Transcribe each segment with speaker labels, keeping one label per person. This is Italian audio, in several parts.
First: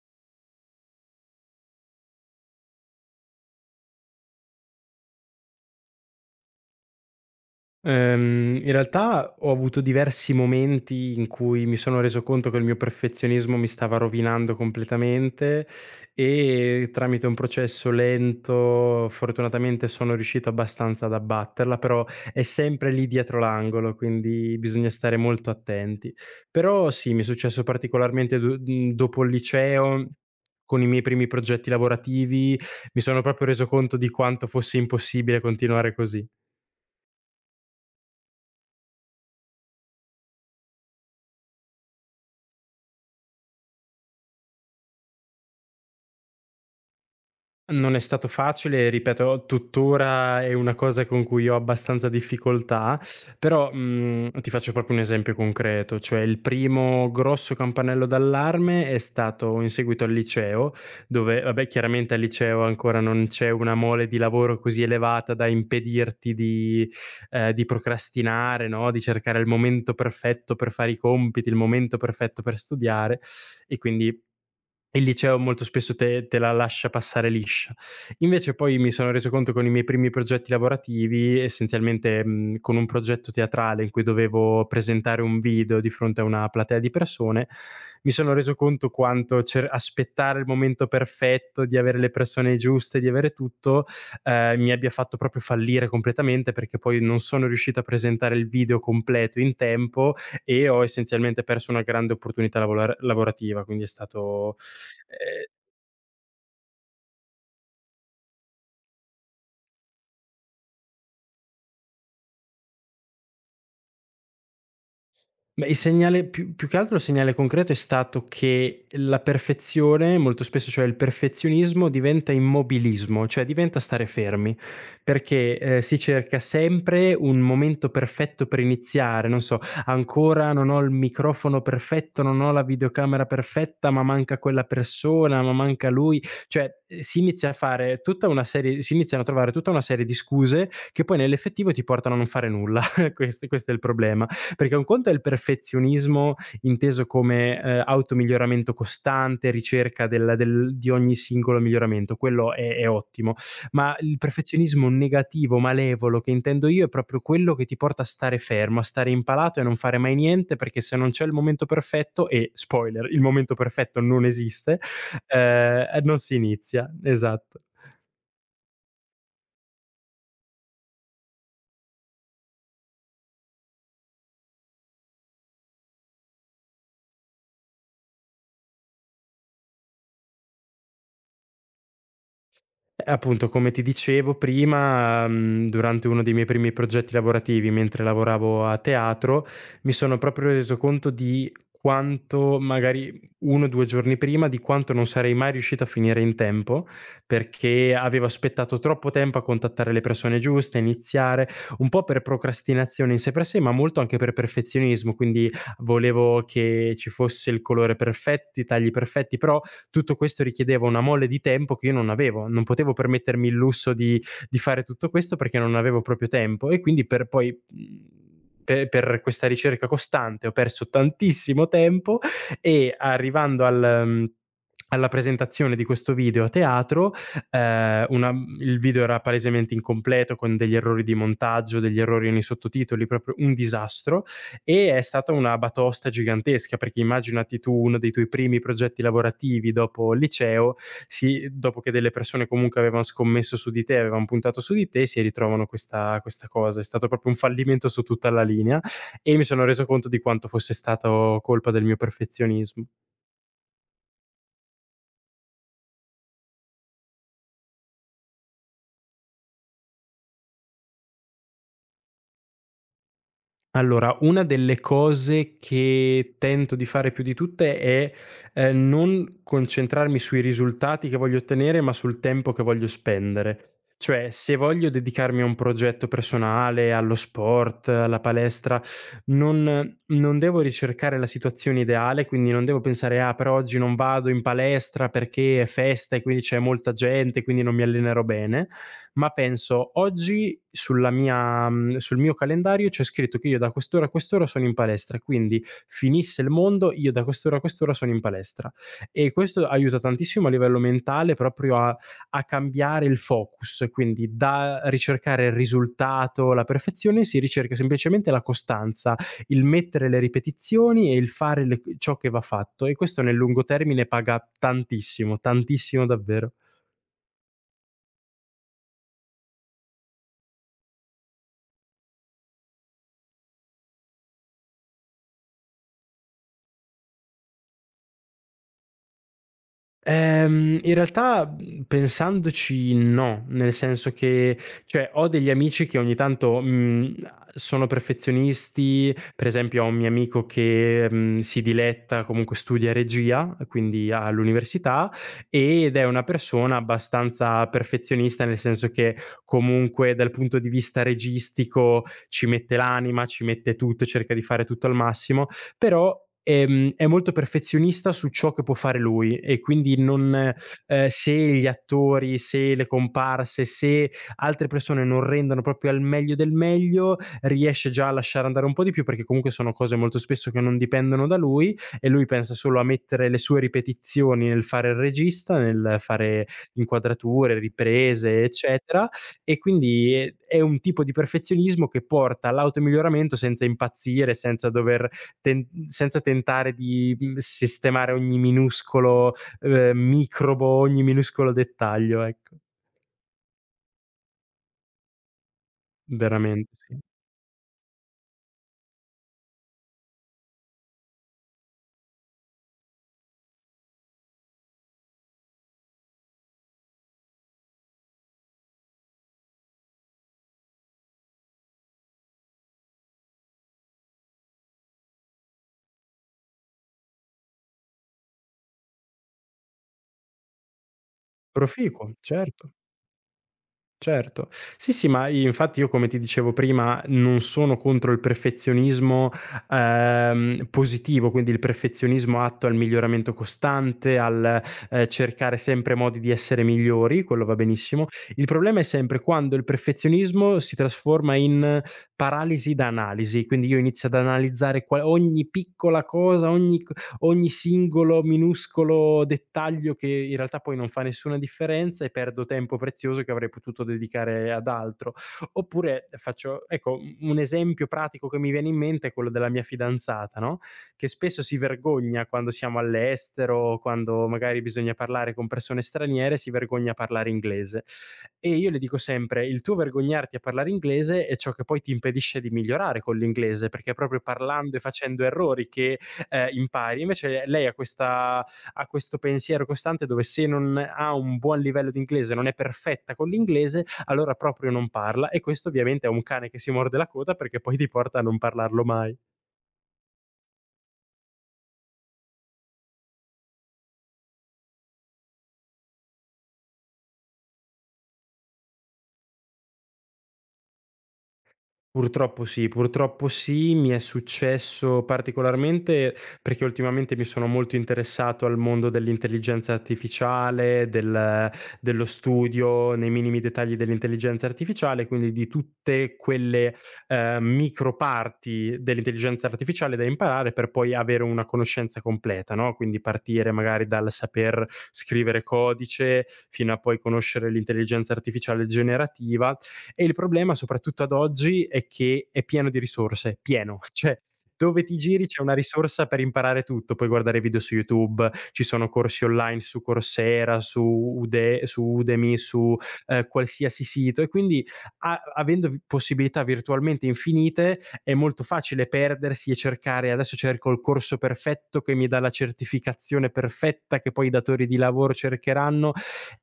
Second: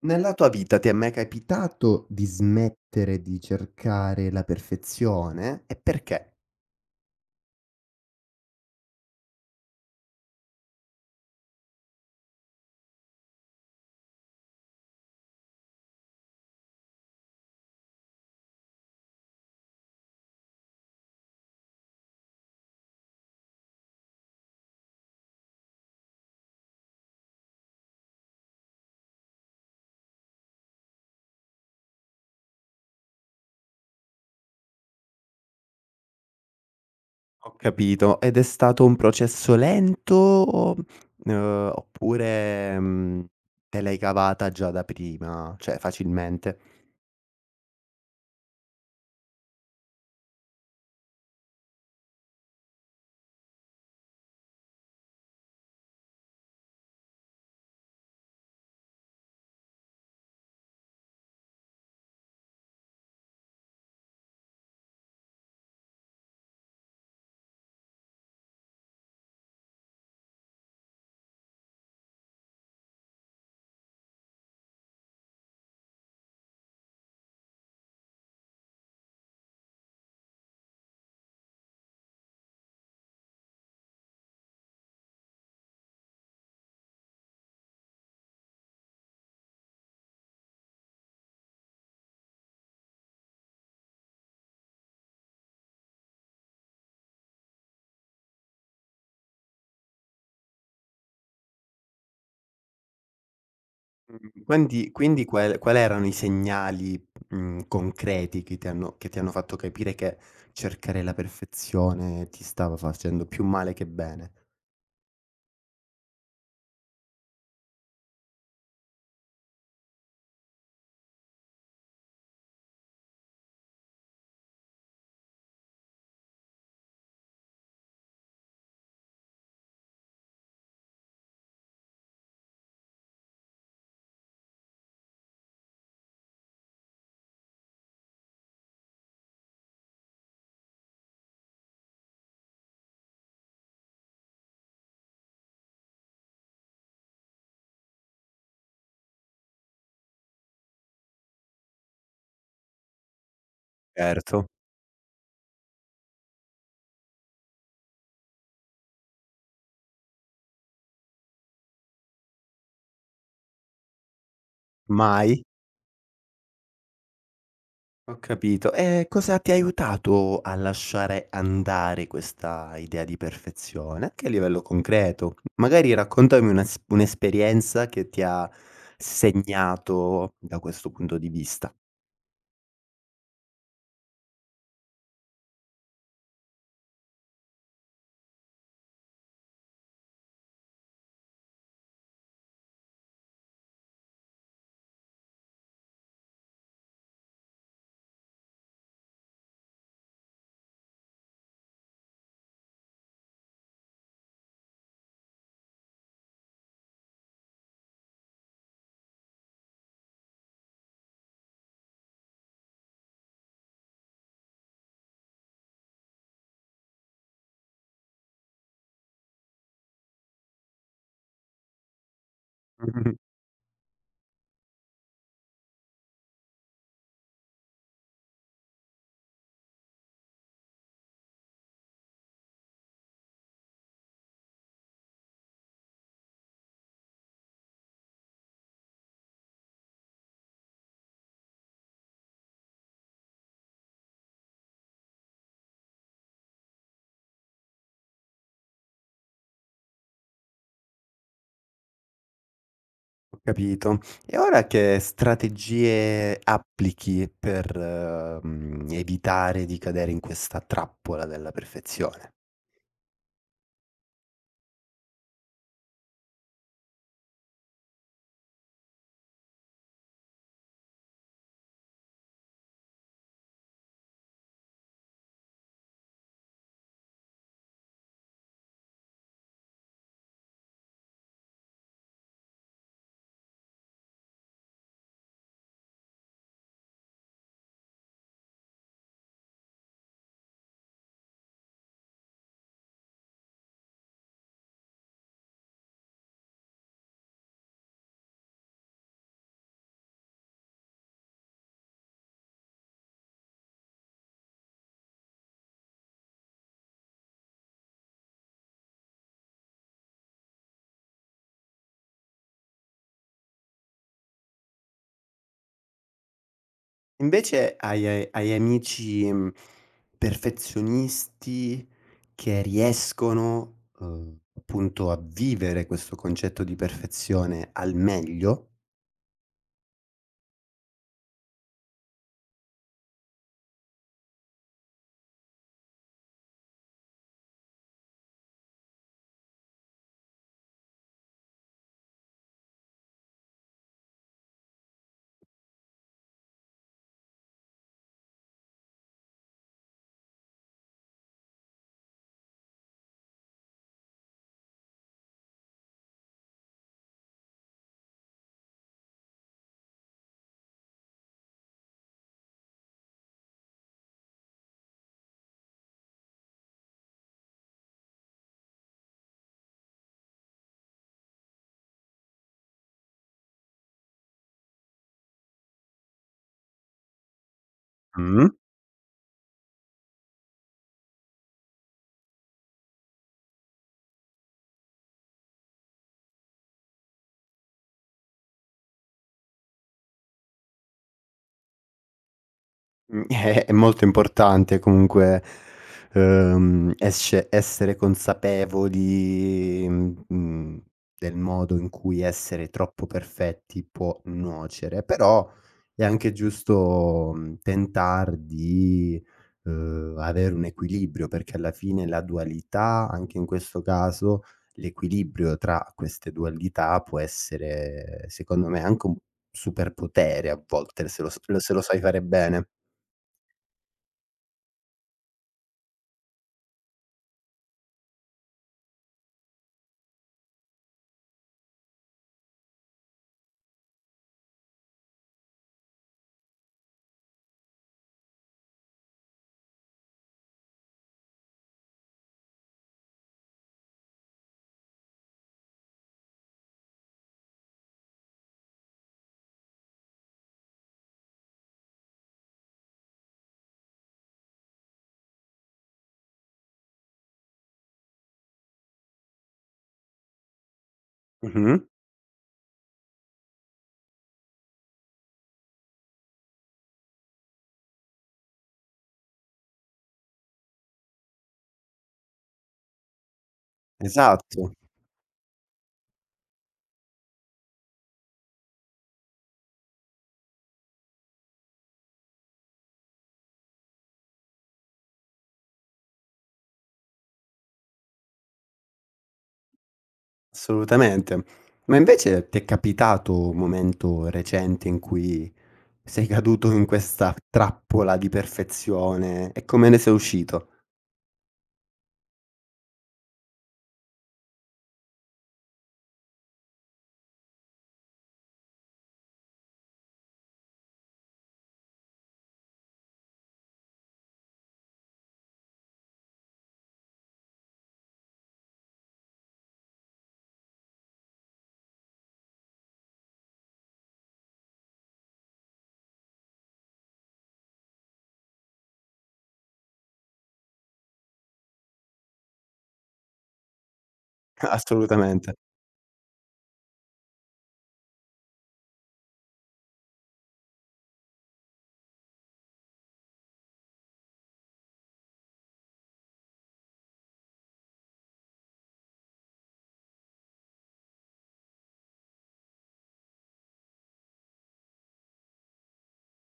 Speaker 1: Nella tua vita ti è mai capitato di smettere di cercare la perfezione? E perché?
Speaker 2: In realtà ho avuto diversi momenti in cui mi sono reso conto che il mio perfezionismo mi stava rovinando completamente e tramite un processo lento, fortunatamente sono riuscito abbastanza ad abbatterla, però è sempre lì dietro l'angolo, quindi bisogna stare molto attenti. Però sì, mi è successo particolarmente dopo il liceo. Con i miei primi progetti lavorativi mi sono proprio reso conto di quanto fosse impossibile continuare così.
Speaker 1: Ho capito. Ed è stato un processo lento o uhm, oppure, mhmm, te l'hai cavata già da prima, cioè facilmente?
Speaker 2: Non è stato facile, ripeto, tuttora è una cosa con cui ho abbastanza difficoltà, però, ti faccio proprio un esempio concreto, cioè il primo grosso campanello d'allarme è stato in seguito al liceo, dove vabbè chiaramente al liceo ancora non c'è una mole di lavoro così elevata da impedirti di procrastinare, no, di cercare il momento perfetto per fare i compiti, il momento perfetto per studiare e quindi il liceo molto spesso te la lascia passare liscia. Invece poi mi sono reso conto con i miei primi progetti lavorativi, essenzialmente, con un progetto teatrale in cui dovevo presentare un video di fronte a una platea di persone, mi sono reso conto quanto cer aspettare il momento perfetto, di avere le persone giuste, di avere tutto, mi abbia fatto proprio fallire completamente, perché poi non sono riuscito a presentare il video completo in tempo e ho essenzialmente perso una grande opportunità lavolar lavorativa, quindi è stato.
Speaker 1: Quindi
Speaker 2: Ehm,
Speaker 1: qual erano i segnali, concreti che ti hanno fatto capire che cercare la perfezione ti stava facendo più male che bene?
Speaker 2: ma il segnale più che altro il segnale concreto è stato che la perfezione molto spesso cioè il perfezionismo diventa immobilismo, cioè diventa stare fermi, perché, si cerca sempre un momento perfetto per iniziare, non so: "Ancora non ho il microfono perfetto, non ho la videocamera perfetta, ma manca quella persona, ma manca lui." Cioè, si inizia a fare tutta una serie si iniziano a trovare tutta una serie di scuse che poi nell'effettivo ti portano a non fare nulla. Questo è il problema. Perché un conto è il perfezionismo inteso come, automiglioramento costante, ricerca del del di ogni singolo miglioramento, quello è ottimo, ma il
Speaker 1: Certo.
Speaker 2: perfezionismo negativo, malevolo che intendo io, è proprio quello che ti porta a stare fermo, a stare impalato e a non fare mai niente, perché se non c'è il momento perfetto e spoiler, il momento perfetto non esiste,
Speaker 1: Mai?
Speaker 2: non si inizia. Esatto.
Speaker 1: Ho capito. E cosa ti ha aiutato a lasciare andare questa idea di perfezione? Anche a livello concreto. Magari raccontami una s un'esperienza che ti ha segnato da questo punto di vista.
Speaker 2: Appunto, come ti dicevo prima, durante uno dei miei primi progetti lavorativi, mentre lavoravo a teatro, mi sono proprio reso conto di quanto magari 1 o 2 giorni prima, di quanto non sarei mai riuscito a finire in tempo, perché avevo aspettato troppo tempo a contattare le persone giuste, a iniziare, un po' per procrastinazione in sé per sé, ma molto anche per perfezionismo, quindi volevo che ci fosse il colore perfetto, i tagli perfetti, però tutto questo richiedeva una mole di tempo che io non avevo, non potevo permettermi il lusso di fare tutto questo perché non avevo proprio tempo e quindi per questa ricerca costante ho perso tantissimo tempo e
Speaker 1: Mh-mh.
Speaker 2: arrivando alla presentazione di questo video a teatro, eh, una- il video era palesemente incompleto con degli errori di montaggio, degli errori nei sottotitoli, proprio un disastro e è stata una batosta gigantesca perché immaginati tu uno dei tuoi primi progetti lavorativi dopo il liceo, si dopo che delle persone comunque avevano scommesso su di te, avevan puntato su di te, si ritrovano questa cosa. È stato proprio un fallimento su tutta la linea e mi sono reso conto di quanto fosse stato colpa del mio perfezionismo.
Speaker 1: Ho capito. E ora che strategie applichi per, evitare di cadere in questa trappola della perfezione?
Speaker 2: Allora, una delle cose che tento di fare più di tutte è, non concentrarmi sui risultati che voglio ottenere, ma sul tempo che voglio spendere. Cioè, se voglio dedicarmi a un progetto personale, allo sport, alla palestra, non devo ricercare la situazione ideale, quindi non devo pensare: "Ah, però oggi non vado in palestra perché è festa e quindi c'è molta gente, quindi non mi allenerò bene", ma penso oggi sulla mia, sul mio calendario c'è scritto che io da quest'ora a quest'ora sono in palestra, quindi finisse il mondo io da quest'ora a quest'ora sono in palestra. E questo aiuta tantissimo a livello mentale proprio a cambiare il focus, quindi da ricercare il risultato, la perfezione, si ricerca semplicemente la costanza, il mettere le ripetizioni e il fare le c ciò che va fatto e questo nel lungo termine paga tantissimo, tantissimo davvero.
Speaker 1: Invece hai amici, perfezionisti che riescono, appunto a vivere questo concetto di perfezione al meglio?
Speaker 2: In realtà, pensandoci no, nel senso che cioè, ho degli amici che ogni tanto, sono perfezionisti. Per esempio, ho un mio amico che, si diletta, comunque studia regia, quindi all'università, ed è una persona abbastanza perfezionista, nel senso che comunque dal punto di vista registico ci mette l'anima, ci mette tutto, cerca di fare tutto al massimo, però è molto perfezionista su ciò che può fare lui e quindi non se gli attori, se le comparse, se altre persone non rendono proprio al meglio del meglio, riesce già a lasciare andare un po' di più, perché comunque sono cose molto spesso che non dipendono da lui e lui pensa solo a mettere le sue ripetizioni nel fare il regista, nel fare inquadrature, riprese,
Speaker 1: Mh.
Speaker 2: eccetera, e quindi è un tipo di perfezionismo che porta all'automiglioramento senza impazzire, senza tentare di sistemare ogni minuscolo, microbo, ogni minuscolo dettaglio, ecco.
Speaker 1: È molto importante comunque,
Speaker 2: Veramente sì.
Speaker 1: esce essere consapevoli, del modo in cui essere troppo perfetti può nuocere, però è anche giusto, tentar di, avere un equilibrio, perché alla fine la dualità, anche in questo caso, l'equilibrio tra queste dualità può essere, secondo me, anche un superpotere a volte, se lo s se lo sai
Speaker 2: Proficuo,
Speaker 1: fare bene.
Speaker 2: certo. Certo. Sì, sì, ma infatti io come ti dicevo prima non sono contro il perfezionismo, positivo, quindi il perfezionismo atto al miglioramento costante, al, cercare sempre modi di essere migliori, quello va benissimo. Il problema è sempre quando il perfezionismo si trasforma in paralisi da analisi, quindi io inizio ad analizzare qua ogni piccola cosa, ogni singolo minuscolo dettaglio che in realtà poi non fa nessuna differenza e perdo tempo prezioso che avrei potuto dedicare ad altro. Oppure faccio ecco, u un esempio pratico che mi viene in mente è quello della mia fidanzata, no, che spesso si
Speaker 1: Mh-mh.
Speaker 2: vergogna quando siamo all'estero, quando magari bisogna parlare con persone straniere, si vergogna a parlare inglese. E io le dico sempre: "Il tuo vergognarti a parlare inglese è ciò che poi ti impedisce di migliorare con l'inglese, perché è proprio
Speaker 1: Esatto,
Speaker 2: parlando e facendo errori che impari." Invece lei ha, ha questo pensiero costante dove se non ha un buon livello di inglese, non è perfetta con l'inglese, allora proprio non parla e questo ovviamente è un cane che si morde la coda perché poi ti porta a non parlarlo mai.
Speaker 1: assolutamente. Ma invece ti è capitato un momento recente in cui sei caduto in questa trappola di perfezione e come ne sei uscito?
Speaker 2: Purtroppo sì, purtroppo sì. Mi è successo particolarmente perché ultimamente mi sono molto interessato al mondo dell'intelligenza artificiale, dello studio nei minimi dettagli dell'intelligenza artificiale, quindi di tutte quelle, micro parti dell'intelligenza artificiale da imparare per poi avere una conoscenza completa, no, quindi partire magari dal saper scrivere codice, fino a poi conoscere l'intelligenza artificiale generativa e il problema, soprattutto ad oggi, è che è pieno di risorse, pieno, cioè dove ti giri c'è
Speaker 1: Assolutamente.
Speaker 2: una risorsa per imparare tutto, puoi guardare video su YouTube, ci sono corsi online su Coursera, su Udemy, su qualsiasi sito e quindi avendo possibilità virtualmente infinite è molto facile perdersi e cercare adesso cerco il corso perfetto che mi dà la certificazione perfetta che poi i datori di lavoro cercheranno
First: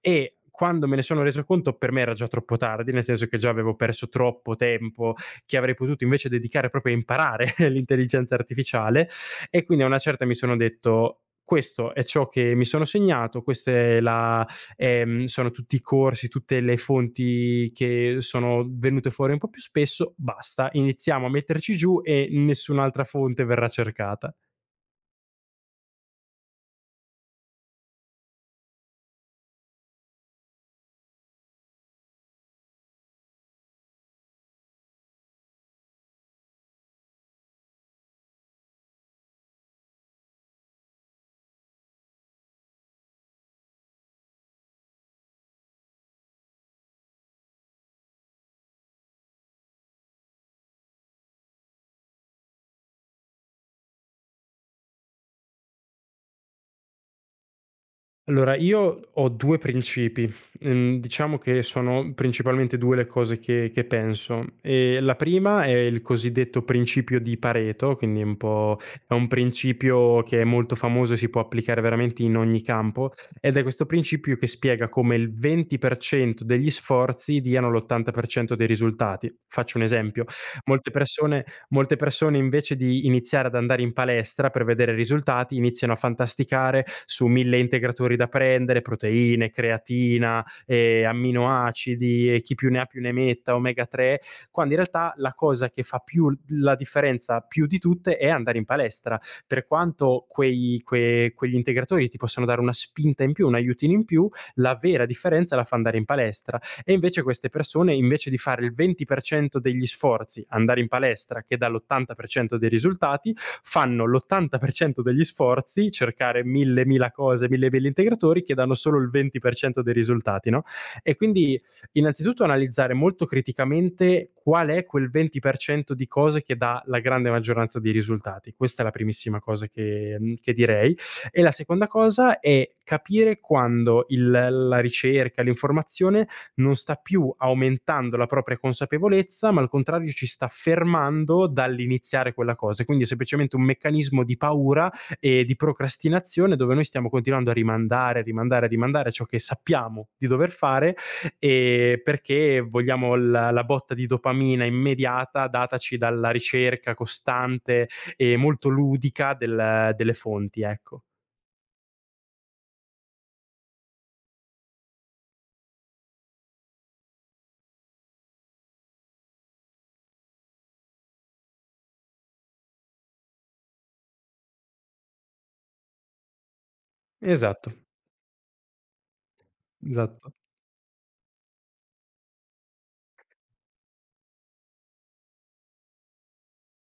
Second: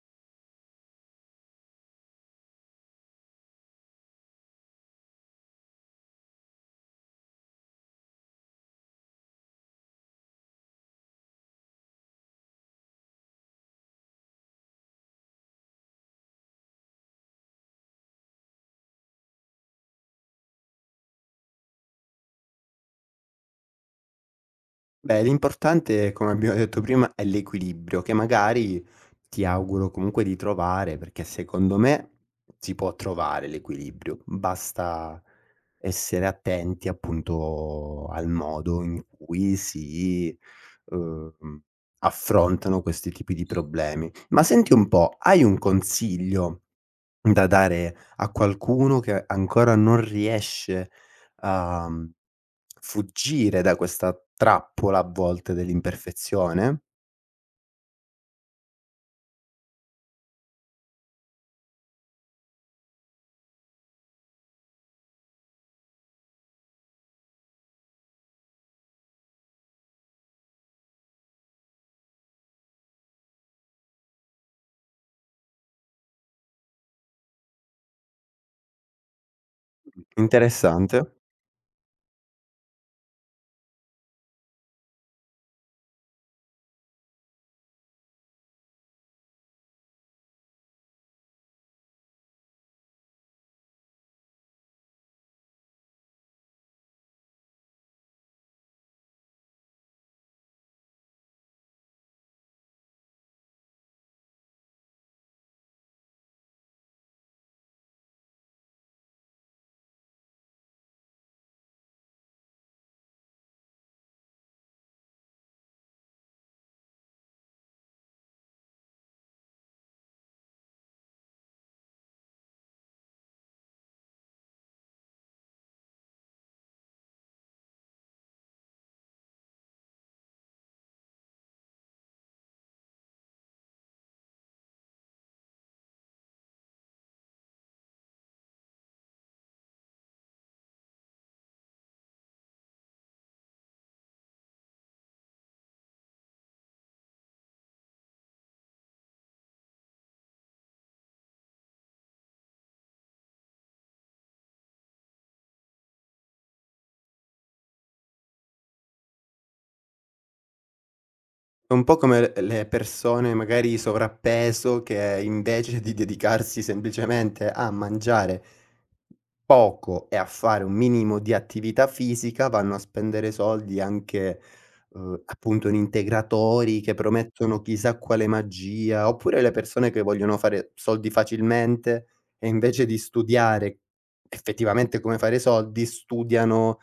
Speaker 2: e quando me ne sono reso conto, per me era già troppo tardi, nel senso che già avevo perso troppo tempo che avrei potuto invece dedicare proprio a imparare l'intelligenza artificiale. E quindi a una certa mi sono detto: questo è ciò che mi sono segnato, sono tutti i corsi, tutte le fonti che sono venute fuori un po' più spesso, basta, iniziamo a metterci giù e nessun'altra fonte verrà cercata.
Speaker 1: Beh, l'importante, come abbiamo detto prima, è l'equilibrio che magari ti auguro comunque di trovare, perché secondo me si può trovare l'equilibrio, basta essere attenti appunto al modo in cui si, uhm, affrontano questi tipi di problemi. Ma senti un po', hai un consiglio da dare a qualcuno che ancora non riesce a fuggire da questa trappola a volte dell'imperfezione?
Speaker 2: Allora, io ho 2 principi. Diciamo che sono principalmente 2 le cose che penso. La prima è il cosiddetto principio di Pareto, quindi è un principio che è molto famoso e si può applicare veramente in ogni campo, ed è questo principio che spiega come il 20% degli sforzi diano l'80% dei risultati. Faccio un
Speaker 1: Mh.
Speaker 2: esempio: molte
Speaker 1: Interessante.
Speaker 2: persone Molte persone invece di iniziare ad andare in palestra per vedere risultati, iniziano a fantasticare su 1000 integratori da prendere, proteine, creatina, amminoacidi e chi più ne ha più ne metta, omega 3, quando in realtà la cosa che fa più la differenza, più di tutte, è andare in palestra. Per quanto quei que quegli integratori ti possono dare una spinta in più, un aiutino in più, la vera differenza la fa andare in palestra. E invece queste persone, invece di fare il 20% degli sforzi, andare in palestra, che dà l'80% dei risultati, fanno l'80% degli sforzi, cercare mila cose, mille integratori, che danno solo il 20% dei risultati, no? E quindi innanzitutto analizzare molto criticamente qual è quel 20% di cose che dà la grande maggioranza dei risultati. Questa è la primissima cosa che, che direi. E la seconda cosa è capire quando il la ricerca, l'informazione non sta più aumentando la propria consapevolezza, ma al contrario ci sta fermando dall'iniziare quella cosa. Quindi è semplicemente un meccanismo di paura e di procrastinazione dove noi stiamo continuando a rimandare, rimandare, rimandare ciò che sappiamo di dover fare e perché vogliamo la botta di dopamina immediata dataci dalla ricerca costante e molto ludica delle fonti, ecco.
Speaker 1: È un po' come le persone magari sovrappeso che invece di dedicarsi semplicemente a mangiare poco e a fare un minimo di attività fisica vanno a spendere soldi anche, appunto in integratori che promettono
Speaker 2: Esatto,
Speaker 1: chissà quale magia, oppure le persone che
Speaker 2: esatto.
Speaker 1: vogliono fare soldi facilmente e invece di studiare effettivamente come fare soldi, studiano,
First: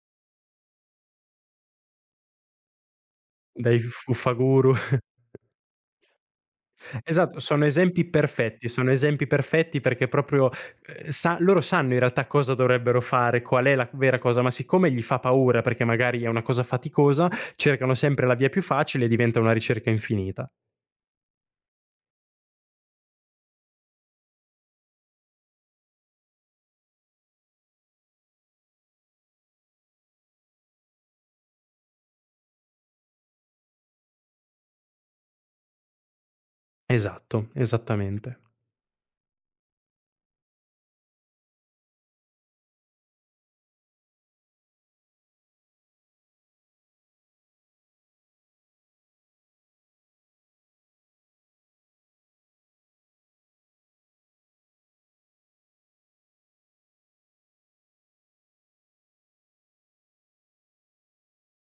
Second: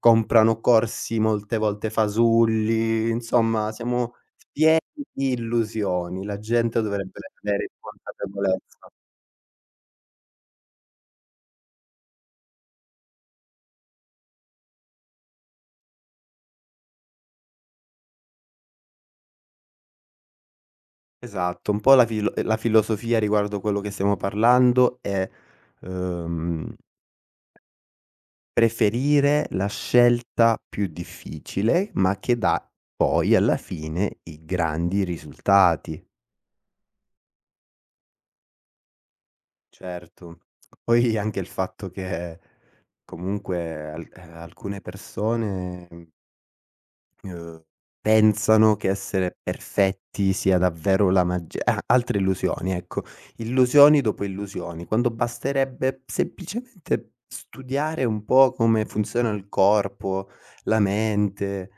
Speaker 1: comprano corsi molte volte fasulli, insomma
Speaker 2: Dai
Speaker 1: siamo
Speaker 2: fuffaguru.
Speaker 1: pieni di illusioni. La gente dovrebbe
Speaker 2: Esatto,
Speaker 1: avere consapevolezza.
Speaker 2: sono esempi perfetti perché proprio, sa loro sanno in realtà cosa dovrebbero fare, qual è la vera cosa, ma siccome gli fa paura perché magari è una cosa faticosa, cercano sempre la via più facile e diventa una ricerca infinita.
Speaker 1: Esatto, un po' la filo la filosofia riguardo quello che stiamo parlando è, uhm, preferire la scelta più difficile, ma che dà poi alla fine i grandi risultati.
Speaker 2: Esatto, esattamente.
Speaker 1: Certo. Poi anche il fatto che comunque al alcune persone, Uhm, pensano che essere perfetti sia davvero la magi ah, altre illusioni, ecco. Illusioni dopo illusioni, quando basterebbe semplicemente studiare un po' come funziona il corpo, la mente.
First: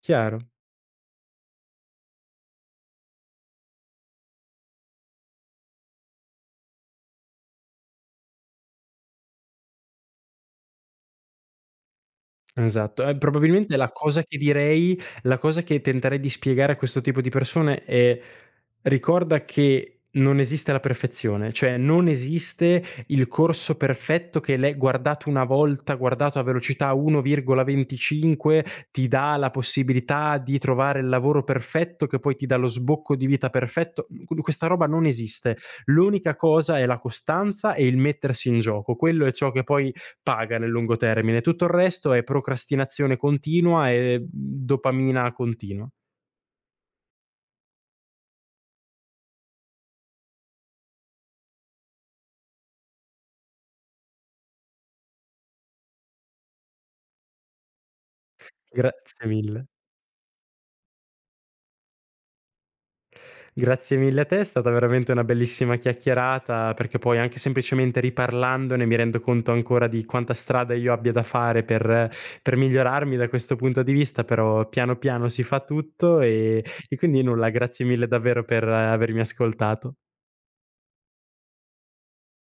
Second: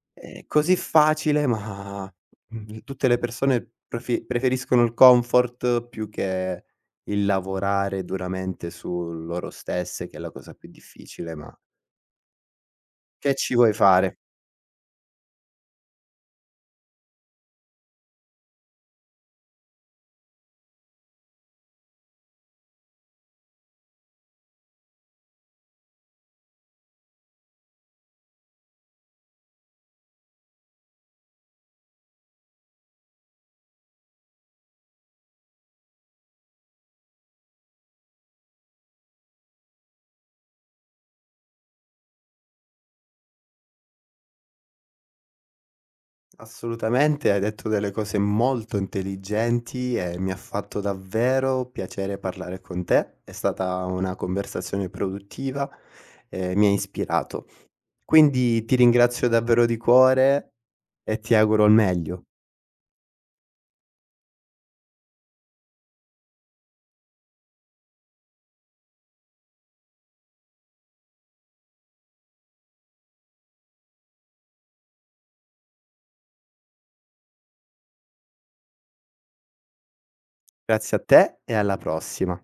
Speaker 2: Chiaro.
Speaker 1: È così facile, ma, tutte le persone prefi preferiscono il comfort più che il lavorare duramente su loro stesse, che è la cosa più difficile, ma
Speaker 2: Esatto.
Speaker 1: che ci vuoi
Speaker 2: Probabilmente
Speaker 1: fare?
Speaker 2: la cosa che tenterei di spiegare a questo tipo di persone è: ricorda che non esiste la perfezione, cioè non esiste il corso perfetto che l'hai guardato una volta, guardato a velocità 1,25, ti dà la possibilità di trovare il lavoro perfetto, che poi ti dà lo sbocco di vita perfetto. Qu questa roba non esiste. L'unica cosa è la costanza e il mettersi in gioco. Quello è ciò che poi paga nel lungo termine. Tutto il resto è procrastinazione continua e dopamina continua.
Speaker 1: Assolutamente, hai detto delle cose molto intelligenti e mi ha fatto davvero piacere parlare con te. È stata una conversazione produttiva e mi ha ispirato. Quindi ti
Speaker 2: Grazie
Speaker 1: ringrazio davvero
Speaker 2: mille.
Speaker 1: di cuore e ti auguro il meglio.
Speaker 2: Grazie mille a te, è stata veramente una bellissima chiacchierata, perché poi anche semplicemente riparlandone mi rendo conto ancora di quanta strada io abbia da fare per migliorarmi da questo punto di vista, però piano piano si fa tutto e quindi nulla, grazie mille davvero per avermi ascoltato.
Speaker 1: Grazie a te e alla prossima.